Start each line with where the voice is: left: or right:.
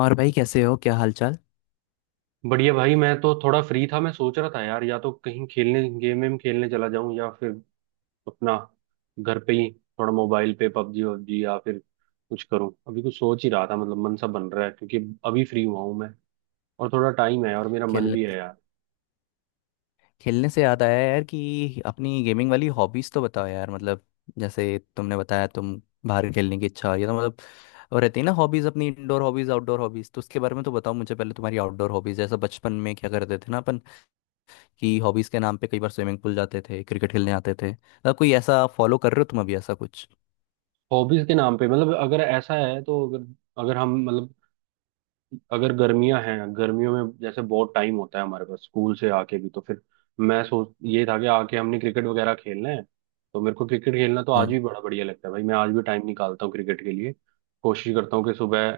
left: और भाई कैसे हो क्या हालचाल।
right: बढ़िया भाई। मैं तो थोड़ा फ्री था। मैं सोच रहा था यार या तो कहीं खेलने गेम वेम खेलने चला जाऊं या फिर अपना घर पे ही थोड़ा मोबाइल पे पबजी वबजी या फिर कुछ करूं। अभी कुछ सोच ही रहा था, मतलब मन सा बन रहा है क्योंकि अभी फ्री हुआ हूं मैं, और थोड़ा टाइम है और मेरा मन
left: खेलने
right: भी है यार।
left: खेलने से याद आया यार कि अपनी गेमिंग वाली हॉबीज तो बताओ यार मतलब जैसे तुमने बताया तुम बाहर खेलने की इच्छा ये तो मतलब और रहती है ना। हॉबीज अपनी इंडोर हॉबीज आउटडोर हॉबीज तो उसके बारे में तो बताओ मुझे पहले तुम्हारी आउटडोर हॉबीज जैसे बचपन में क्या करते थे ना अपन कि हॉबीज के नाम पे कई बार स्विमिंग पूल जाते थे क्रिकेट खेलने आते थे मतलब कोई ऐसा फॉलो कर रहे हो तुम अभी ऐसा कुछ।
right: हॉबीज के नाम पे मतलब अगर ऐसा है तो अगर अगर हम, मतलब अगर गर्मियां हैं, गर्मियों में जैसे बहुत टाइम होता है हमारे पास स्कूल से आके भी, तो फिर मैं सोच ये था कि आके हमने क्रिकेट वगैरह खेलना है। तो मेरे को क्रिकेट खेलना तो आज
left: हम्म।
right: भी बड़ा बढ़िया लगता है भाई। मैं आज भी टाइम निकालता हूँ क्रिकेट के लिए, कोशिश करता हूँ कि सुबह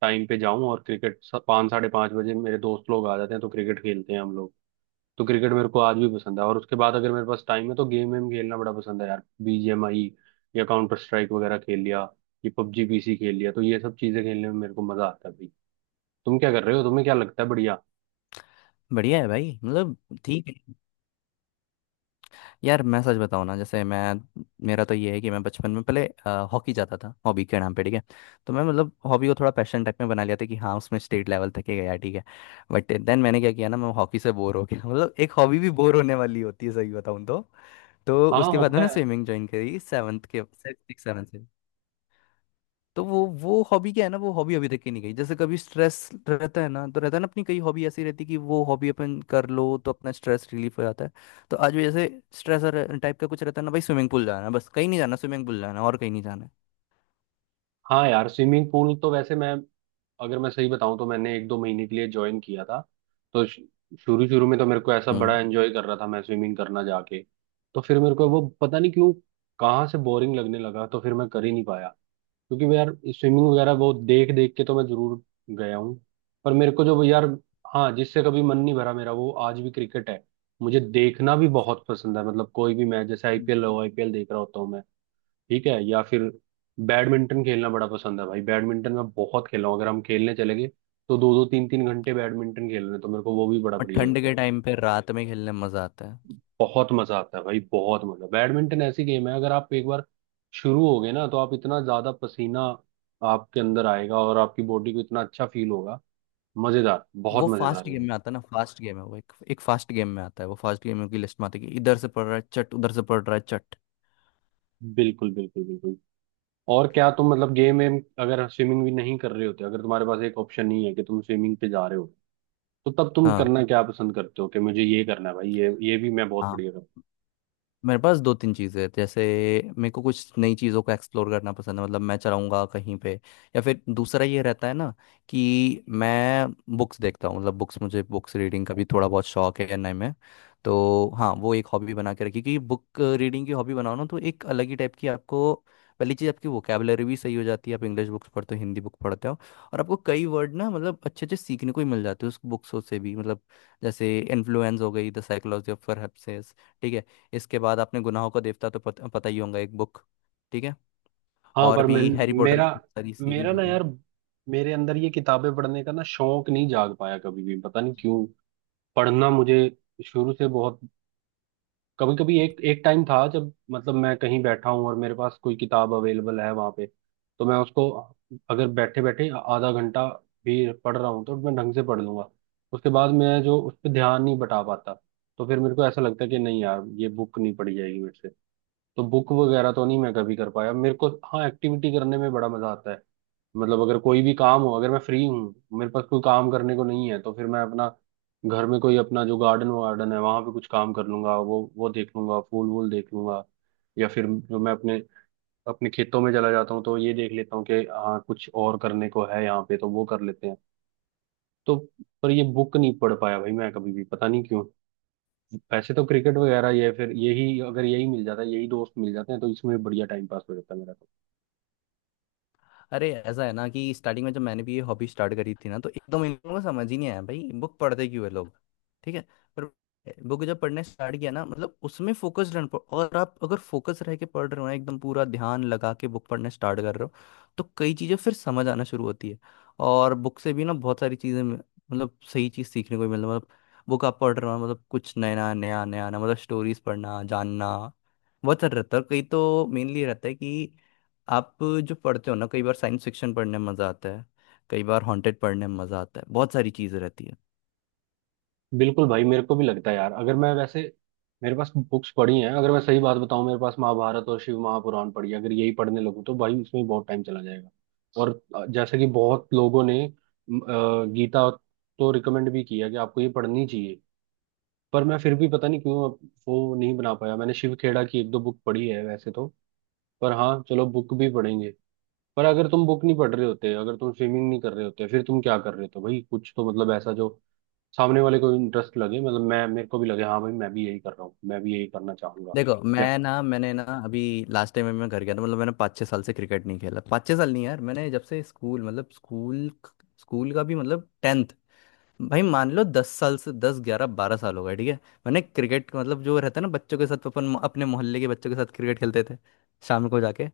right: टाइम पे जाऊं और क्रिकेट पाँच साढ़े पाँच बजे मेरे दोस्त लोग आ जाते हैं तो क्रिकेट खेलते हैं हम लोग। तो क्रिकेट मेरे को आज भी पसंद है, और उसके बाद अगर मेरे पास टाइम है तो गेम वेम खेलना बड़ा पसंद है यार। बीजीएमआई या काउंटर स्ट्राइक वगैरह खेल लिया, ये पबजी पीसी खेल लिया, तो ये सब चीजें खेलने में मेरे को मजा आता है। तुम क्या कर रहे हो? तुम्हें क्या लगता है? बढ़िया।
left: बढ़िया है भाई मतलब ठीक है। यार मैं सच बताऊँ ना जैसे मैं मेरा तो ये है कि मैं बचपन में पहले हॉकी जाता था हॉबी के नाम पे ठीक है। तो मैं मतलब हॉबी को थोड़ा पैशन टाइप में बना लिया था कि हाँ उसमें स्टेट लेवल तक ही गया ठीक है। बट देन मैंने क्या किया ना मैं हॉकी से बोर हो गया मतलब एक हॉबी भी बोर होने वाली होती है सही बताऊँ तो। तो
right: हाँ
left: उसके बाद
right: होता
left: मैंने
right: है।
left: स्विमिंग ज्वाइन करी 7th के 6-7 से। तो वो हॉबी क्या है ना वो हॉबी अभी तक की नहीं गई जैसे कभी स्ट्रेस रहता है ना तो रहता है ना अपनी कई हॉबी ऐसी रहती है कि वो हॉबी अपन कर लो तो अपना स्ट्रेस रिलीफ हो जाता है। तो आज भी जैसे स्ट्रेस टाइप का कुछ रहता है ना भाई स्विमिंग पूल जाना है बस कहीं नहीं जाना। स्विमिंग पूल जाना है और कहीं नहीं जाना है।
right: हाँ यार, स्विमिंग पूल तो वैसे मैं, अगर मैं सही बताऊं तो मैंने एक दो महीने के लिए ज्वाइन किया था। तो शुरू शुरू में तो मेरे को ऐसा बड़ा
left: हम्म।
right: एंजॉय कर रहा था, मैं स्विमिंग करना जाके। तो फिर मेरे को वो पता नहीं क्यों कहाँ से बोरिंग लगने लगा, तो फिर मैं कर ही नहीं पाया। क्योंकि मैं यार स्विमिंग वगैरह वो देख देख के तो मैं जरूर गया हूँ, पर मेरे को जो यार, हाँ, जिससे कभी मन नहीं भरा मेरा वो आज भी क्रिकेट है। मुझे देखना भी बहुत पसंद है, मतलब कोई भी मैच, जैसे आईपीएल
left: हम्म।
right: हो, आईपीएल देख रहा होता हूँ मैं। ठीक है, या फिर बैडमिंटन खेलना बड़ा पसंद है भाई। बैडमिंटन मैं बहुत खेला हूँ, अगर हम खेलने चले गए तो दो दो तीन तीन घंटे बैडमिंटन खेल रहे हैं, तो मेरे को वो भी बड़ा
left: और ये तो
right: बढ़िया
left: ठंड के
right: लगता है।
left: बहुत टाइम पे अच्छी रात में खेलने में मजा आता है।
right: बहुत मजा आता है भाई, बहुत मजा। बैडमिंटन ऐसी गेम है, अगर आप एक बार शुरू हो गए ना तो आप इतना ज्यादा पसीना आपके अंदर आएगा और आपकी बॉडी को इतना अच्छा फील होगा। मजेदार, बहुत
left: वो
right: मजेदार
left: फास्ट
right: है।
left: गेम में आता है ना फास्ट गेम है वो एक एक फास्ट गेम में आता है वो फास्ट गेम की लिस्ट में आता है कि इधर से पड़ रहा है चट उधर से पड़ रहा है चट।
right: बिल्कुल बिल्कुल बिल्कुल। और क्या तुम, मतलब गेम वेम, अगर स्विमिंग भी नहीं कर रहे होते, अगर तुम्हारे पास एक ऑप्शन नहीं है कि तुम स्विमिंग पे जा रहे हो, तो तब तुम
left: हाँ।
right: करना क्या पसंद करते हो, कि मुझे ये करना है भाई, ये भी मैं बहुत बढ़िया करूँ।
left: मेरे पास दो तीन चीज़ें हैं जैसे मेरे को कुछ नई चीज़ों को एक्सप्लोर करना पसंद है मतलब मैं चलाऊंगा कहीं पे। या फिर दूसरा ये रहता है ना कि मैं बुक्स देखता हूँ मतलब बुक्स मुझे बुक्स रीडिंग का भी थोड़ा बहुत शौक है एनआई में। तो हाँ वो एक हॉबी बना के रखी क्योंकि बुक रीडिंग की हॉबी बनाओ ना तो एक अलग ही टाइप की आपको पहली चीज़ आपकी वोकेबलरी भी सही हो जाती है। आप इंग्लिश बुक्स पढ़ते हो हिंदी बुक पढ़ते हो और आपको कई वर्ड ना मतलब अच्छे अच्छे सीखने को ही मिल जाते हैं उस बुक्सों से भी मतलब जैसे इन्फ्लुएंस हो गई द साइकोलॉजी ऑफ परहप्सेस। ठीक है। इसके बाद आपने गुनाहों का देवता तो पता ही होगा एक बुक। ठीक है।
right: हाँ
left: और
right: पर मैं,
left: भी हैरी पॉटर
right: मेरा
left: की बहुत सारी
right: मेरा
left: सीरीज हो
right: ना
left: गई।
right: यार, मेरे अंदर ये किताबें पढ़ने का ना शौक नहीं जाग पाया कभी भी, पता नहीं क्यों। पढ़ना मुझे शुरू से बहुत, कभी कभी एक एक टाइम था जब, मतलब मैं कहीं बैठा हूँ और मेरे पास कोई किताब अवेलेबल है वहां पे, तो मैं उसको, अगर बैठे बैठे आधा घंटा भी पढ़ रहा हूँ तो मैं ढंग से पढ़ लूंगा। उसके बाद मैं जो उस पर ध्यान नहीं बटा पाता, तो फिर मेरे को ऐसा लगता है कि नहीं यार ये बुक नहीं पढ़ी जाएगी मेरे से। तो बुक वगैरह तो नहीं मैं कभी कर पाया। मेरे को हाँ एक्टिविटी करने में बड़ा मजा आता है, मतलब अगर कोई भी काम हो, अगर मैं फ्री हूँ, मेरे पास कोई काम करने को नहीं है तो फिर मैं अपना घर में कोई अपना जो गार्डन वार्डन है वहां पे कुछ काम कर लूंगा, वो देख लूंगा, फूल वूल देख लूंगा। या फिर जो मैं अपने अपने खेतों में चला जाता हूँ तो ये देख लेता हूँ कि हाँ कुछ और करने को है यहाँ पे, तो वो कर लेते हैं। तो पर ये बुक नहीं पढ़ पाया भाई मैं कभी भी, पता नहीं क्यों। वैसे तो क्रिकेट वगैरह, ये फिर यही, अगर यही मिल जाता है, यही दोस्त मिल जाते हैं तो इसमें बढ़िया टाइम पास हो जाता है मेरा तो।
left: अरे ऐसा है ना कि स्टार्टिंग में जब मैंने भी ये हॉबी स्टार्ट करी थी ना तो एकदम इन लोगों को समझ ही नहीं आया भाई बुक पढ़ते क्यों है लोग। ठीक है। पर बुक जब पढ़ने स्टार्ट किया ना मतलब उसमें फोकस रहना और आप अगर फोकस रह के पढ़ रहे हो ना एकदम पूरा ध्यान लगा के बुक पढ़ने स्टार्ट कर रहे हो तो कई चीज़ें फिर समझ आना शुरू होती है। और बुक से भी ना बहुत सारी चीज़ें मतलब सही चीज़ सीखने को मिल मतलब बुक आप पढ़ रहे हो मतलब कुछ नया नया नया नया मतलब स्टोरीज पढ़ना जानना बहुत सारा रहता है और कई तो मेनली रहता है कि आप जो पढ़ते हो ना कई बार साइंस फिक्शन पढ़ने में मज़ा आता है। कई बार हॉन्टेड पढ़ने में मज़ा आता है बहुत सारी चीज़ें रहती है।
right: बिल्कुल भाई, मेरे को भी लगता है यार, अगर मैं वैसे मेरे पास बुक्स पढ़ी हैं, अगर मैं सही बात बताऊं, मेरे पास महाभारत और शिव महापुराण पढ़ी है। अगर यही पढ़ने लगूं तो भाई उसमें बहुत टाइम चला जाएगा। और जैसे कि बहुत लोगों ने गीता तो रिकमेंड भी किया कि आपको ये पढ़नी चाहिए, पर मैं फिर भी पता नहीं क्यों वो नहीं बना पाया। मैंने शिव खेड़ा की एक दो बुक पढ़ी है वैसे तो। पर हाँ, चलो बुक भी पढ़ेंगे। पर अगर तुम बुक नहीं पढ़ रहे होते, अगर तुम स्विमिंग नहीं कर रहे होते, फिर तुम क्या कर रहे होते भाई? कुछ तो, मतलब ऐसा जो सामने वाले को इंटरेस्ट लगे, मतलब मैं, मेरे को भी लगे हाँ भाई मैं भी यही कर रहा हूँ, मैं भी यही करना चाहूंगा,
left: देखो
right: या।
left: मैं ना मैंने ना अभी लास्ट टाइम मैं घर गया था मतलब मैंने 5-6 साल से क्रिकेट नहीं खेला। 5-6 साल नहीं यार मैंने जब से स्कूल मतलब स्कूल स्कूल का भी मतलब 10th भाई मान लो 10 साल से 10, 11, 12 साल हो गए ठीक है। मैंने क्रिकेट मतलब जो रहता है ना बच्चों के साथ अपन अपने मोहल्ले के बच्चों के साथ क्रिकेट खेलते थे शाम को जाके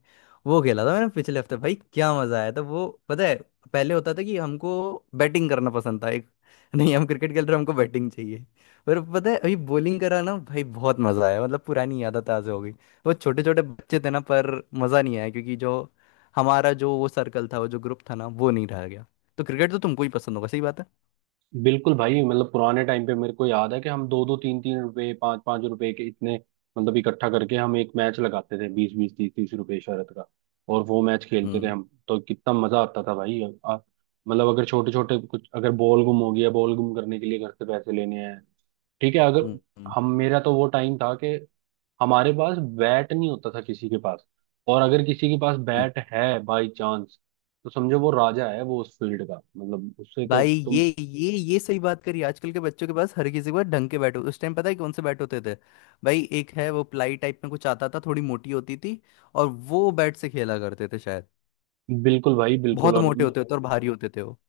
left: वो खेला था मैंने पिछले हफ्ते भाई क्या मजा आया था वो पता है। पहले होता था कि हमको बैटिंग करना पसंद था एक। नहीं हम क्रिकेट खेल रहे हैं, हमको बैटिंग चाहिए। पर पता है अभी बॉलिंग करा ना भाई बहुत मजा आया मतलब पुरानी यादें ताज़ा हो गई। वो छोटे छोटे बच्चे थे ना पर मजा नहीं आया क्योंकि जो हमारा जो वो सर्कल था वो जो ग्रुप था ना वो नहीं रह गया। तो क्रिकेट तो तुमको ही पसंद होगा सही बात
right: बिल्कुल भाई। मतलब पुराने टाइम पे मेरे को याद है कि हम दो दो तीन तीन रुपए, पाँच पाँच रुपए के इतने मतलब इकट्ठा करके हम एक मैच लगाते थे, बीस बीस तीस तीस रुपए शरत का। और वो मैच खेलते
left: है।
right: थे हम, तो कितना मजा आता था भाई। मतलब अगर छोटे छोटे कुछ, अगर बॉल गुम हो गया, बॉल गुम करने के लिए घर से पैसे लेने हैं, ठीक है। अगर
left: हम्म, हम्म,
right: हम, मेरा तो वो टाइम था कि हमारे पास बैट नहीं होता था किसी के पास, और अगर किसी के पास
left: हम्म।
right: बैट है बाई चांस, तो समझो वो राजा है वो उस फील्ड का। मतलब उससे तो
left: भाई
right: तुम।
left: ये सही बात करी। आजकल के बच्चों के पास हर किसी के पास ढंग के बैट होते उस टाइम पता है कौन से बैट होते थे। भाई एक है वो प्लाई टाइप में कुछ आता था थोड़ी मोटी होती थी और वो बैट से खेला करते थे शायद।
right: बिल्कुल भाई बिल्कुल।
left: बहुत
right: और
left: मोटे होते थे और भारी होते थे वो।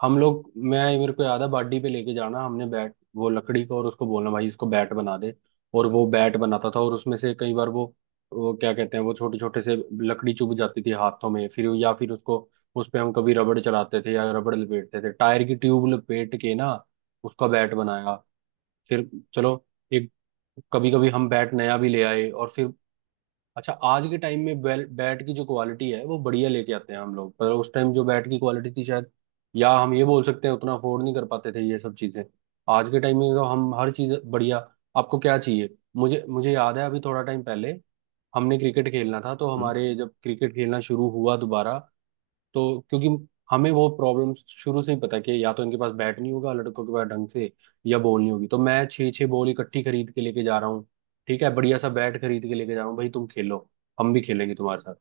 right: हम लोग, मैं, मेरे को याद है बाडी पे लेके जाना हमने बैट, वो लकड़ी का, और उसको बोलना भाई इसको बैट बना दे, और वो बैट बनाता था, और उसमें से कई बार वो क्या कहते हैं वो छोटे छोटे से लकड़ी चुभ जाती थी हाथों में फिर, या फिर उसको, उस पे हम कभी रबड़ चलाते थे या रबड़ लपेटते थे, टायर की ट्यूब लपेट के ना उसका बैट बनाया। फिर चलो, एक, कभी कभी हम बैट नया भी ले आए। और फिर अच्छा, आज के टाइम में बैल बैट की जो क्वालिटी है वो बढ़िया लेके आते हैं हम लोग, पर उस टाइम जो बैट की क्वालिटी थी शायद, या हम ये बोल सकते हैं उतना अफोर्ड नहीं कर पाते थे ये सब चीजें। आज के टाइम में तो हम हर चीज बढ़िया, आपको क्या चाहिए। मुझे मुझे याद है अभी थोड़ा टाइम पहले हमने क्रिकेट खेलना था, तो
left: हम्म।
right: हमारे जब क्रिकेट खेलना शुरू हुआ दोबारा, तो क्योंकि हमें वो प्रॉब्लम शुरू से ही पता है कि या तो इनके पास बैट नहीं होगा लड़कों के पास ढंग से, या बॉल नहीं होगी, तो मैं छः छः बॉल इकट्ठी खरीद के लेके जा रहा हूँ। ठीक है, बढ़िया सा बैट खरीद के लेके जा रहा हूँ भाई, तुम खेलो, हम भी खेलेंगे तुम्हारे साथ।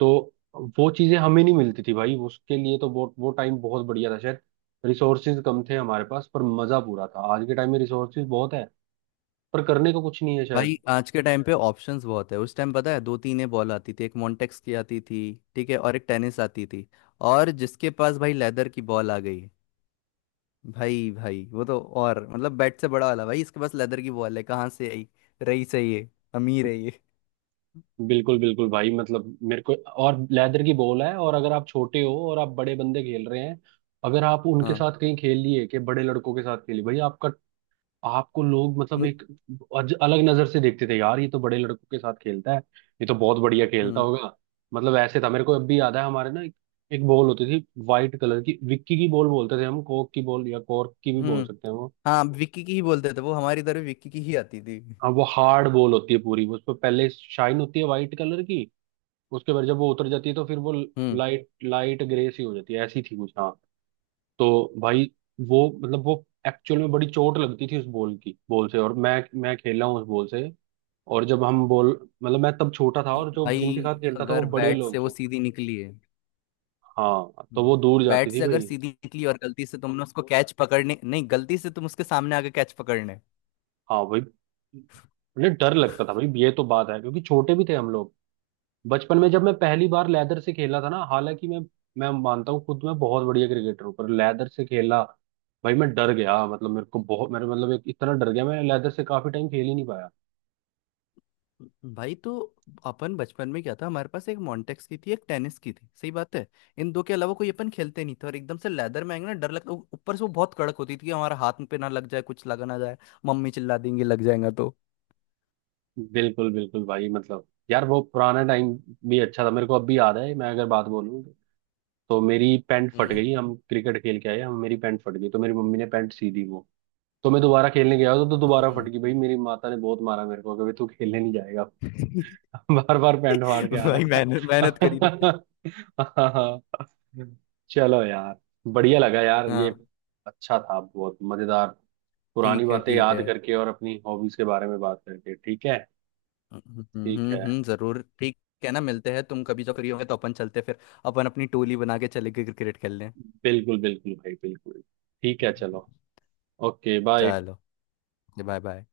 right: तो वो चीजें हमें नहीं मिलती थी भाई उसके लिए, तो वो टाइम बहुत बढ़िया था शायद। रिसोर्सेज कम थे हमारे पास, पर मजा पूरा था। आज के टाइम में रिसोर्सेज बहुत है पर करने को कुछ नहीं है
left: भाई
right: शायद।
left: आज के टाइम पे ऑप्शंस बहुत है उस टाइम पता है दो तीन ही बॉल आती थी एक मॉन्टेक्स की आती थी ठीक है और एक टेनिस आती थी और जिसके पास भाई लेदर की बॉल आ गई। भाई भाई वो तो और मतलब बैट से बड़ा वाला भाई इसके पास लेदर की बॉल है कहाँ से आई रही सही है ये, अमीर है ये।
right: बिल्कुल बिल्कुल भाई, मतलब मेरे को, और लेदर की बॉल है, और अगर आप छोटे हो और आप बड़े बंदे खेल रहे हैं, अगर आप उनके
left: हाँ।
right: साथ कहीं खेल लिए, कि बड़े लड़कों के साथ खेली भाई आपका, आपको लोग मतलब
left: हम्म
right: एक अलग नजर से देखते थे यार, ये तो बड़े लड़कों के साथ खेलता है, ये तो बहुत बढ़िया खेलता
left: हम्म
right: होगा। मतलब ऐसे था, मेरे को अब भी याद है हमारे ना एक बॉल होती थी वाइट कलर की, विक्की की बॉल बोलते थे हम, कोक की बॉल या कॉर्क की भी बोल
left: हम्म।
right: सकते हैं वो।
left: हाँ विक्की की ही बोलते थे वो हमारी तरफ विक्की की ही आती थी।
right: हाँ वो हार्ड बॉल होती है पूरी, उस पर पहले शाइन होती है वाइट कलर की। उसके बाद जब वो उतर जाती है तो फिर वो
left: हम्म।
right: लाइट लाइट ग्रे सी हो जाती है, ऐसी थी कुछ हाँ। तो भाई वो मतलब वो एक्चुअल में बड़ी चोट लगती थी उस बॉल की, बॉल से, और मैं खेला हूँ उस बॉल से। और जब हम बॉल, मतलब मैं तब छोटा था और जो
left: भाई
right: जिनके साथ खेलता था वो
left: अगर
right: बड़े
left: बैट से
right: लोग
left: वो
right: थे।
left: सीधी निकली है।
right: हाँ तो
left: हम्म।
right: वो दूर जाती
left: बैट
right: थी
left: से अगर
right: भाई।
left: सीधी निकली और गलती से तुमने उसको कैच पकड़ने नहीं गलती से तुम उसके सामने आके कैच पकड़ने।
right: हाँ भाई, मतलब डर लगता था भाई, ये तो बात है क्योंकि छोटे भी थे हम लोग। बचपन में जब मैं पहली बार लेदर से खेला था ना, हालांकि मैं मानता हूँ खुद मैं बहुत बढ़िया क्रिकेटर हूँ, पर लेदर से खेला भाई मैं डर गया, मतलब मेरे को बहुत, मेरे मतलब एक इतना डर गया मैं लेदर से काफी टाइम खेल ही नहीं पाया।
left: भाई तो अपन बचपन में क्या था हमारे पास एक मॉन्टेक्स की थी एक टेनिस की थी सही बात है। इन दो के अलावा कोई अपन खेलते नहीं थे और एकदम से लेदर में आएंगे ना डर लगता ऊपर से वो बहुत कड़क होती थी कि हमारा हाथ पे ना लग जाए कुछ लगा ना जाए। मम्मी चिल्ला देंगे लग जाएगा तो।
right: बिल्कुल बिल्कुल भाई, मतलब यार वो पुराना टाइम भी अच्छा था। मेरे को अब भी याद है, मैं अगर बात बोलूँ तो मेरी पैंट फट
left: हम्म,
right: गई। हम क्रिकेट खेल के आए, हम मेरी पैंट फट गई तो मेरी मम्मी ने पैंट सी दी वो। तो मैं दोबारा खेलने गया तो दोबारा
left: हम्म।
right: फट गई। भाई मेरी माता ने बहुत मारा मेरे को, कभी तू खेलने नहीं जाएगा, बार बार पैंट फाड़ के आ
left: भाई
right: रहा है।
left: मेहनत मेहनत करी ना।
right: हाँ, हाँ। चलो यार, बढ़िया लगा यार ये,
left: हाँ।
right: अच्छा था, बहुत मजेदार। पुरानी
left: ठीक है
right: बातें
left: ठीक
right: याद
left: है।
right: करके और अपनी हॉबीज के बारे में बात करके, ठीक है। ठीक है।
left: जरूर ठीक है ना मिलते हैं तुम कभी जब फ्री होगे तो अपन चलते हैं, फिर अपन अपनी टोली बना के चले गए क्रिकेट खेलने।
right: बिल्कुल बिल्कुल भाई बिल्कुल। ठीक है,
left: हम्म,
right: चलो। Okay bye.
left: चलो। Bye bye.